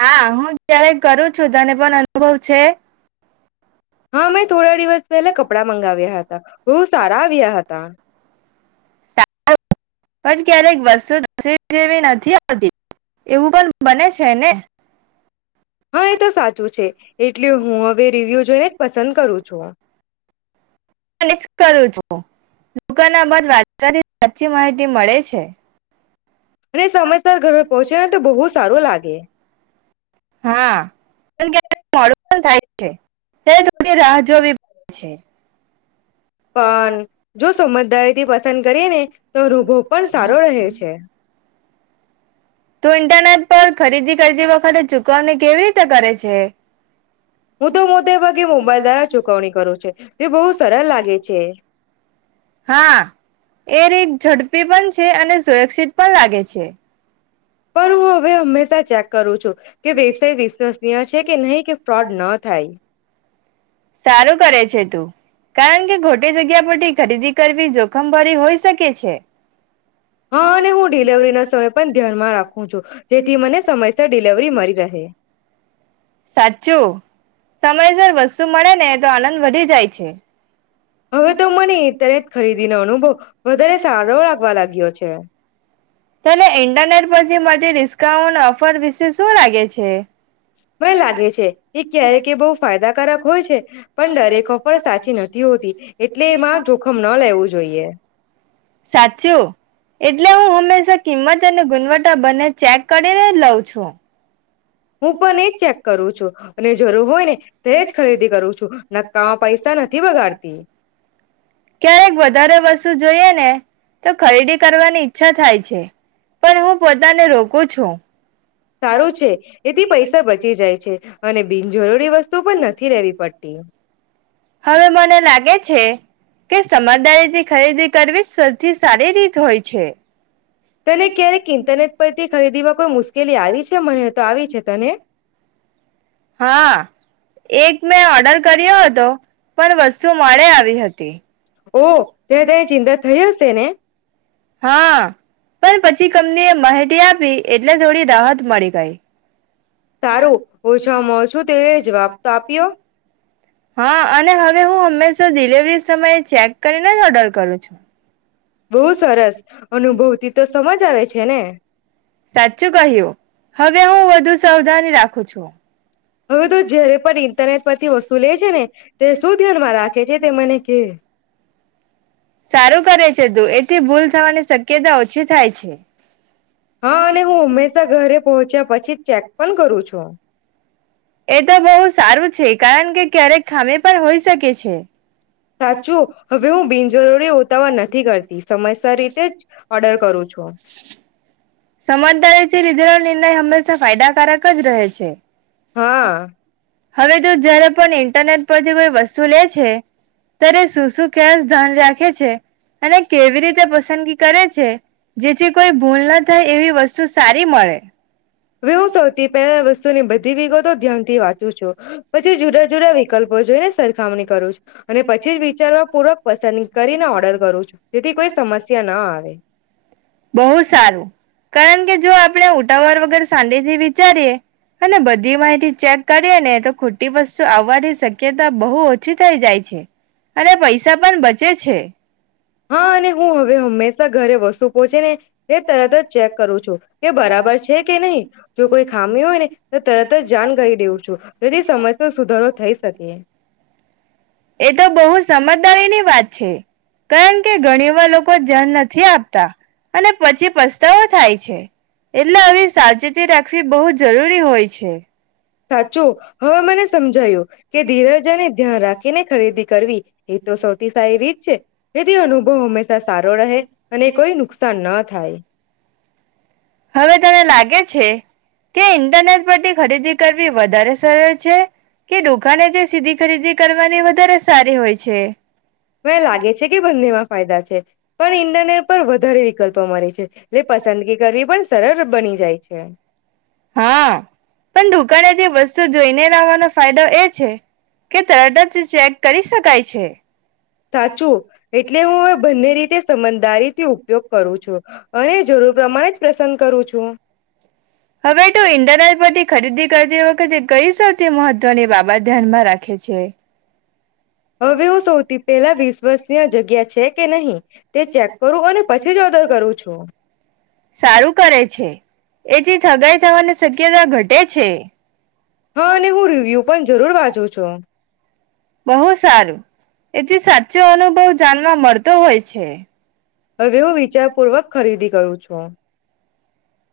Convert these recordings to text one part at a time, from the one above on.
હા, હું ત્યારે કરું છું. તને પણ અનુભવ છે? હા, મેં થોડા દિવસ પહેલા કપડા મંગાવ્યા હતા, બહુ સારા આવ્યા હતા. [unintelligible] પણ ક્યારેક વસ્તુ તસવીર જેવી નથી આવતી, એવું પણ બને છે ને? હા, એતો સાચ છુ છે, એટલે હવે હુ રિવ્યૂ જોઈને જ પસંદ કરું છુ. દુકાના બાદ વાંચવાથી સાચી માહિતી મળે છે. અને સમયસર ઘરે પહોંચે ને તો બહુ સારું લાગે. હા, પણ ક્યારેક મોડું પણ થાય છે ત્યારે થોડી રાહ જોવી [unintelligible] છે. પણ જો સમજદારી થી પસંદ કરીએ ને તો [unintelligible] પણ સારો રહે છે. તું ઇન્ટરનેટ પર ખરીદી કરતી વખતે ચુકવણી કેવી રીતે કરે છે. હું તો મોટે ભાગે મોબાઈલ દ્વારા ચુકવણી કરું છે. એ બોવ સરળ લાગે છે. હા, એ રીત ઝડપી પણ છે અને સુરક્ષિત પણ લાગે છે. પણ હું હવે હંમેશા ચેક કરું છું. કે વ્યવસાય વિશ્વસનીય છે કે નહીં કે ફ્રોડ ન થાય. સારું કરે છે તું. કારણ કે, ખોટી જગ્યા પરથી ખરીદી કરવી જોખમ ભરી હોઈ શકે છે. હા, અને હું ડિલેવરીના સમય પણ ધ્યાનમાં રાખું છું. જેથી મને સમયસર ડિલેવરી મળી રહે. સાચું, સમયસર વસ્તુ મળે ને તો આનંદ વધી જાય છે. હવે તો મને ઇન્ટરનેટ ખરીદીનો અનુભવ વધારે સારો લાગવા લાગ્યો છે. તને ઇન્ટરનેટ પર જે મળતી ડિસ્કાઉન ઓફર વિશે શું લાગે છે? મને લાગે છે એ, ક્યારેકે એ બહુ ફાયદાકારક હોય છે, પણ દરેક ઓફર સાચી નથી હોતી એટલે એમાં જોખમ ન લેવું જોઈએ. સાચું એટલે હું હમેસ અ કિંમત અને ગુણવત્તા બંને ચેક કરીને જ લઉં છું. હું પણ એજ ચેક કરું છું અને જરૂર હોય ને તયે જ ખરીદી કરું છું, નક્કામાં પૈસા નથી બગાડતી. ક્યારેક વધારે વસ્તુ જોઈએ ને તો ખરીદી કરવાની ઈચ્છા થાય છે. પણ હું પોતાને રોકું છું. સારું છે એથી પૈસા બચી જાય છે અને બિનજરૂરી વસ્તુ પણ નથી લેવી પડતી. હવે મને લાગે છે કે, સમજદારીથી ખરીદી કરવી સૌથી સારી રીત હોય છે. તને ક્યારેક ઈન્ટરનેટ પરથી ખરીદીમાં કોઈ મુશ્કેલી આવી છે? મને તો આવી છે, તને? હા, એક મે ઓર્ડર કર્યો હતો. પણ વસ્તુ મોળે આવી હતી. ઓહ. [inaudible] ત્યારે તને ચિંતા થઈ હશે ને હા, પણ પછી કંપની એ માહિતી આપી એટલે થોડી રાહત મળી ગઈ. સારું, ઓછા માં ઓછું તેએ જવાબ તો આપ્યો. હા અને હવે હું હંમેશા ડિલવરી સમયે ચેક કરીને જ ઓર્ડર કરું છું. બહુ સરસ અનુભવતી તો સમજ આવે છે ને. સાચું કહ્યું, હવે હું વધુ સાવધાની રાખું છું. હવે તૂ જ્યારે પણ ઇન્ટરનેટ પરથી વસ્તુ લે છે ને, તે શું ધ્યાનમાં રાખે છે? તે મને કે. સારું કરે છે તું. એથી ભૂલ થવાની શક્યતા ઓછી થાય છે. હા, અને હું હંમેશા ઘરે પહોંચ્યા પછી ચેક પણ કરું છું. એ તો બોવ સારું છે. કારણ કે, ક્યારેક ખામી પણ હોઈ શકે છે. સાચું, હવે હું બિનજરૂરી ઉતાવળ નથી કરતી. સમયસર રીતે જ ઓર્ડર કરું છું. સમજદારીથી લીધેલો નિર્ણય હંમેશા ફાયદાકારક જ રહે છે. હા. હવે તો જયારે પણ ઇન્ટરનેટ પજવી વસ્તુ લે છે, ત્યારે શું શું કેસ ધ્યાન રાખે છે. અને કેવી રીતે પસંદગી કરે છે, જેથી કોઈ ભૂલ નથ થાય એવી વસ્તુ સારી મળે. [unintelligible] સૌથી પહેલા વસ્તુની બધી વિગો ધ્યાનથી વાંચું છું. પછી જુદા જુદા વિકલ્પો જોઈને સરખામણી કરું છું, અને પછી જ વિચારવા પૂર્વક પસંદ કરીને ઓર્ડર કરું છું, જેથી કોઈ સમસ્યા ન આવે બહુ સારું કારણ કે જો આપણે ઉટાવાર વગર [inaudible] વિચારીએ અને બધી માહિતી ચેક કરીએને તો ખોટી વસ્તુ આવવાની શક્યતા બહુ ઓછી થઈ જાય છે, અને પૈસા પણ બચે છે. હા અને હું હવે હંમેશા ઘરે [unintelligible] શકો છે ને તે તરત જ ચેક કરું છું કે બરાબર છે, કે નહી જો કોઈ ખામી હોયને તો તરત જ જાણ કરી દેવું છું, તેથી [unintelligible] સુધારો થઈ શકે. એ તો બહુ સમજદારીની વાત છે. કારણ કે ઘણીવાર લોકો [unintelligible] નથી આપતા અને પછી પસ્તાવો થાય. એટલે હવે સાવચેતી રાખવી બહુ જરૂરી હોય છે. સાચું હવે મને સમજાયું કે ધીરજાને ધ્યાન રાખીને ખરીદી કરવી એ તો સૌથી સારી રીત છે, જેથી અનુભવ હંમેશા સારો રહે અને કોઈ નુકસાન ન થાય. હવે તને લાગે છે, કે ઇન્ટરનેટ પરથી ખરીદી કરવી વધારે સરળ છે, કે દુકાને જે સીધી ખરીદી કરવાની વધારે સારી હોય છે. લાગે છે. કે બંનેમાં ફાયદા છે. પણ ઇન્ડરનેટ પર વધારે વિકલ્પો મળે છે, એટલે પસંદગી કરવી પણ સરળ બની જાય છે. હા પણ દુકાને જે વસ્તુ જોઈને લવાનો ફાયદો એ છે. કે તરત જ ચેક કરી શકાય છે. સાચું એટલે હું બંને રીતે સમજદારીથી ઉપયોગ કરું છું, અને જરૂર પ્રમાણે જ [unintelligible] કરું છું. હવે તો [unintelligible] થી ખરીદી કરતી વખતે કઈ સૌથી મહત્વની બાબત ધ્યાનમાં રાખે છે. હવે હું સૌથી પહેલા વીસ [unintelligible] જગ્યા છે. કે નહીં તે ચેક કરું અને પછી જ ઓર્ડર કરું છું. સારું કરે છે, એથી ઠગાઈ થવાની શક્યતા ઘટે છે. હા અને હું રિવ્યુ પણ જરૂર વાંચું છું. બહુ સારું એથી સાચો અનુભવ જાણવા મળતો હોય છે. હવે હું વિચારપૂર્વક ખરીદી કરું છું.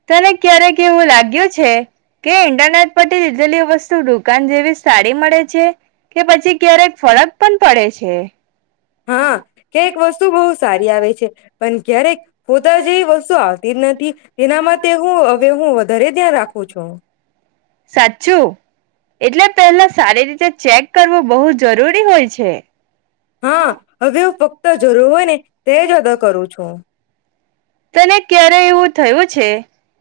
તને ક્યારેક એવું લાગ્યું છે, કે ઇન્ટરનેટ પરથી લીધેલી વસ્તુ દુકાન જેવી સારી મળે છે, કે પછી ક્યારેક ફરક પણ પડે છે. હા [unintelligible] વસ્તુ બહુ સારી આવે છે, પણ ક્યારેક [unintelligible] જેવી વસ્તુ આવતી જ નથી તેના માટે હું હવે હું વધારે ધ્યાન રાખું છું. સાચું એટલે પહેલા સારી રીતે ચેક કરવુ બહુ જરૂરી હોય છે. હા હવે હું ફક્ત જરૂર હોય ને તેજ ઓડર કરું છું. તને ક્યારે એવું થયું છે,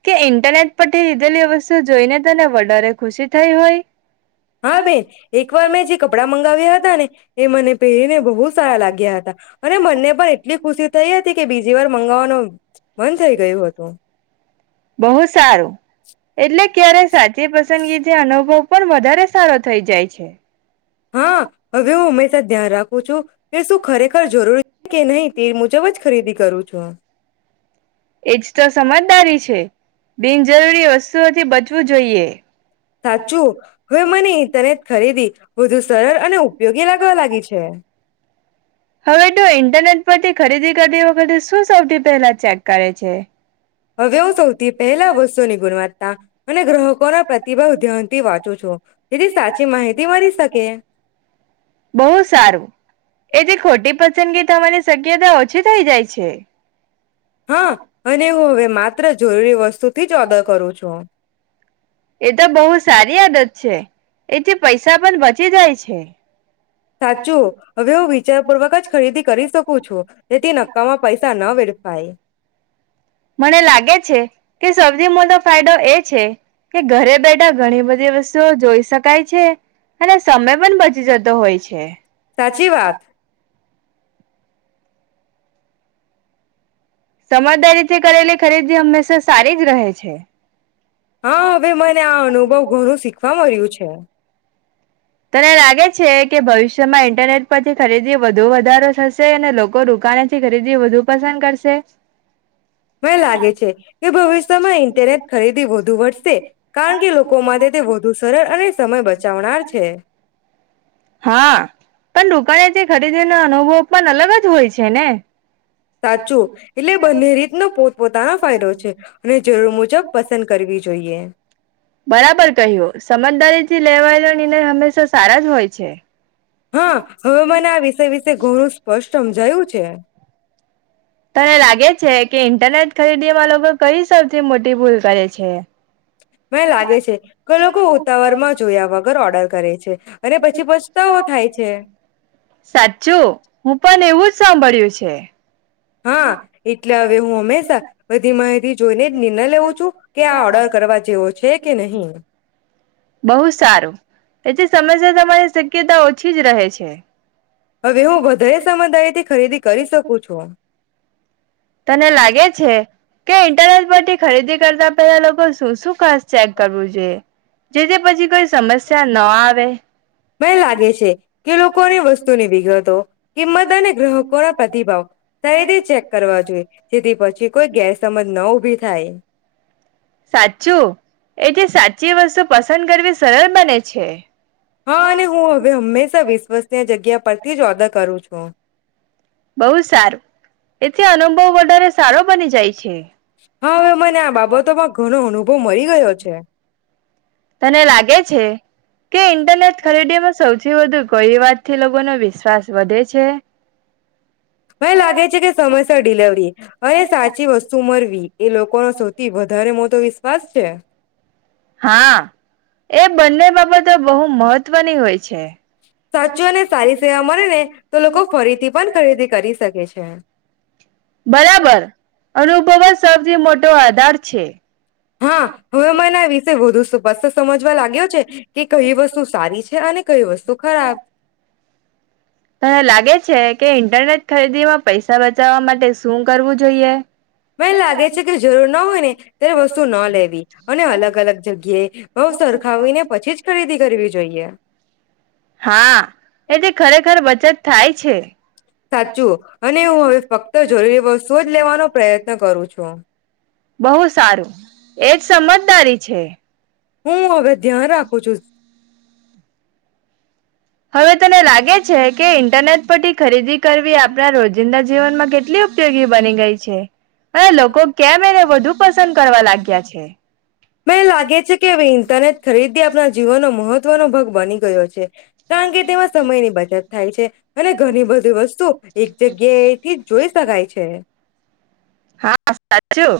કે ઇન્ટરનેટ પરથી લીધેલી વસ્તુ જોઈને તને વધારે ખુશી થઈ હોય. હા બેન એક વાર મેં જે કપડાં મંગાવ્યા હતા ને એ મને પહેરીને બહુ સારા લાગ્યા હતા અને મને પણ એટલી ખુશી થઈ હતી કે બીજી વાર મંગાવવાનો મન થઈ ગયું હતું. બહુ સારું એટલે ક્યારે સાચી પસંદગીથી અનુભવ પણ વધારે સારો થઈ જાય છે. હા હવે હું હંમેશા ધ્યાન રાખું ખું છું. તે શું ખરેખર જરૂરી છે કે નહી તે મુજબ જ ખરીદી કરું છું. એજ તો સમજદારી છે. બિનજરૂરી વસ્તુઓથી બચવું જોઈએ. સાચું હવે મને ઇન્ટરનેટ ખરીદી વધુ સરળ અને ઉપયોગી લાગવા લાગી છે. હવે તું ઇન્ટરનેટ પરથી ખરીદી કરતી વખતે શું સૌથી પહેલા ચેક કરે છે? હવે હુ સવથી પહેલા વસ્તુની ગુણવત્તા અને ગ્રાહકો ના પ્રતિભાવ ધ્યાનથી વાંચું છું. જેથી સાચી માહિતી મળી શકે. બહ સારું એથી ખોટી પસંદગી તમારી શક્યતા ઓછી થઈ જાય છે. હા, અને હું હવે માત્ર જરૂરી વસ્તુ [unintelligible] જ ઓર્ડર કરું છું. એ તો બહુ સારી આદત છે. એથી પૈસા પણ બચી જાય છે. સાચું હવે હું વિચારપૂર્વક જ ખરીદી કરી શકું છું. જેથી નક્કામાં પૈસા ન વેડફાય. મને લાગે છે, કે સૌથી મોટો ફાયદો એ છે, કે ઘરે બેઠા ઘણી બધી વસ્તુઓ જોઈ શકાય છે, અને સમય પણ બચી જતો હોય છે. સાચી વાત. સમજદારીથી કરેલી ખરીદી હંમેશા સારી જ રહે છે. હા, હવે મને આ અનુભવ, ઘણું શીખવા મળ્યું છે. તને લાગે છે, કે ભવિષ્યમાં ઇન્ટરનેટ પરથી ખરીદી વધુ વધારો થશે, અને લોકો દુકાનેથી ખરીદી વધુ પસંદ કરશે? મને લાગે છે કે ભવિષ્યમાં ઇન્ટરનેટ ખરીદી વધુ વધશે, કારણકે લોકો માટે તે વધુ સરળ અને સમય બચાવનાર છે. હા, પણ દુકાને જે ખરીદીનો અનુભવ પણ અલગ જ હોય છે ને! સાચું, એટલે બંને રીતનો પોતપોતાનો ફાયદો છે. અને જરૂર મુજબ પસંદ કરવી જોઈએ. બરાબર કહ્યું. સમજદારી થી લેવાયેલો નિર્ણય હંમેશા સારા જ હોય છે. હા, હવે મને આ વિસય વિસે ઘણું સ્પષ્ટ હમજાયું છે. તને લાગે છે, કે ઇન્ટરનેટ ખરીદીમાં લોકો કઈ સૌથી મોટી ભૂલ કરે છે? મને લાગે છે, કે કોઈ લોકો ઉતાવરમાં જોયા વગર ઓર્ડર કરે છે, અને પછી પછતાવો થાય છે. સાચું હું પણ એવું સાંભળ્યું છે. હા, એટલે અવે હું હંમેશા બધી માહિતી જોઈને જ નિર્ણય લેઉં છું, કે આ ઓર્ડર કરવા જેવો છે, કે નહીં. બહુ સારું, એટલે સમસ્યા થવાની શક્યતા ઓછી જ રહે છે. હવે હું વધારે સમજદારી થી ખરીદી કરી શકું છું. તને લાગે છે? કે ઇન્ટરનેટ પરથી ખરીદી કરતા પેલા લોકો શું શું ખાસ ચેક કરવું જોઈએ? જેથી પછી કોઈ સમસ્યા ન આવે મને લાગે છે કે લોકોની વસ્તુની વિગતો કિંમત અને ગ્રાહકો ના પ્રતિભાવ સારી રીતે ચેક કરવા જોઈએ. જેથી પછી કોઈ ગેરસમજ ન ઉભી થાય. સાચું એ જે સાચું જે વસ્તુ પસંદ કરવી સરળ બને છે. હા અને હું હવે હંમેશા વિશ્વસની જગ્યા પરથી જ ઓર્ડર કરું છું. બહુ સારું એથી અનુભવ વધારે સારો બની જાય છે. હા હવે મને આ બાબતોમાં ઘણો અનુભવ મળી ગયો છે. તને લાગે છે કે ઇન્ટરનેટ ખરીદીમાં સૌથી વધુ કઈ વાત થી લોકો નો વિશ્વાસ વધે છે. મને લાગે છે કે સમયસર ડિલેવરી અને સાચી વસ્તુ મલવી એ લોકોનો સૌથી વધારે મોટો વિશ્વાસ છે. હા એ બંને બાબતો બહુ મહત્વની હોય છે. સાચું અને સારી સેવા મળેને તો લોકો ફરીથી પણ ખરીદી કરી શકે છે. બરાબર. અનુભવ સૌથી મોટો આધાર છે. હા, હવે મને આ વિષે વધુ સ્પષ્ટ સમજવા લાગ્યો છે, કે કઈ વસ્તુ સારી છે અને કઈ વસ્તુ ખરાબ. તને લાગે છે કે ઇન્ટરનેટ ખરીદીમાં પૈસા બચાવવા માટે શું કરવું જોઈએ? મને લાગે છે કે જરૂર ના હોય ને ત્યારે વસ્તુ ન લેવી અને અલગ અલગ જગ્યાએ બહુ સરખાવીને પછીજ ખરીદી કરવી જોઈએ. હા, એથી ખરેખર બચત થાય છે. સાચું અને હું હવે ફક્ત જરૂરી વસ્તુઓ જ લેવાનો પ્રયત્ન કરું છું બહ સારું એજ સમજદારી છે. હું, હવે ધ્યાન રાખું છું‌. હવે, તને લાગે છે કે ઇન્ટરનેટ પરથી ખરીદી કરવી આપણા રોજ જિંદા જીવનમાં કેટલી ઉપયોગી બની ગઈ છે. અરે લોકો કેમ એ વધુ પસંદ કરવા લાગ્યા છે. મને લાગે છે કે હવે ઇન્ટરનેટ ખરીદી આપણા જીવનનો મહત્વનો ભાગ બની ગયો છે, કારણકે તેમાં સમયની બચત થાય છે અને ઘણી બધી વસ્તુ એક જગ્યાએથી જોઈ શકાય છે. હા સાચું.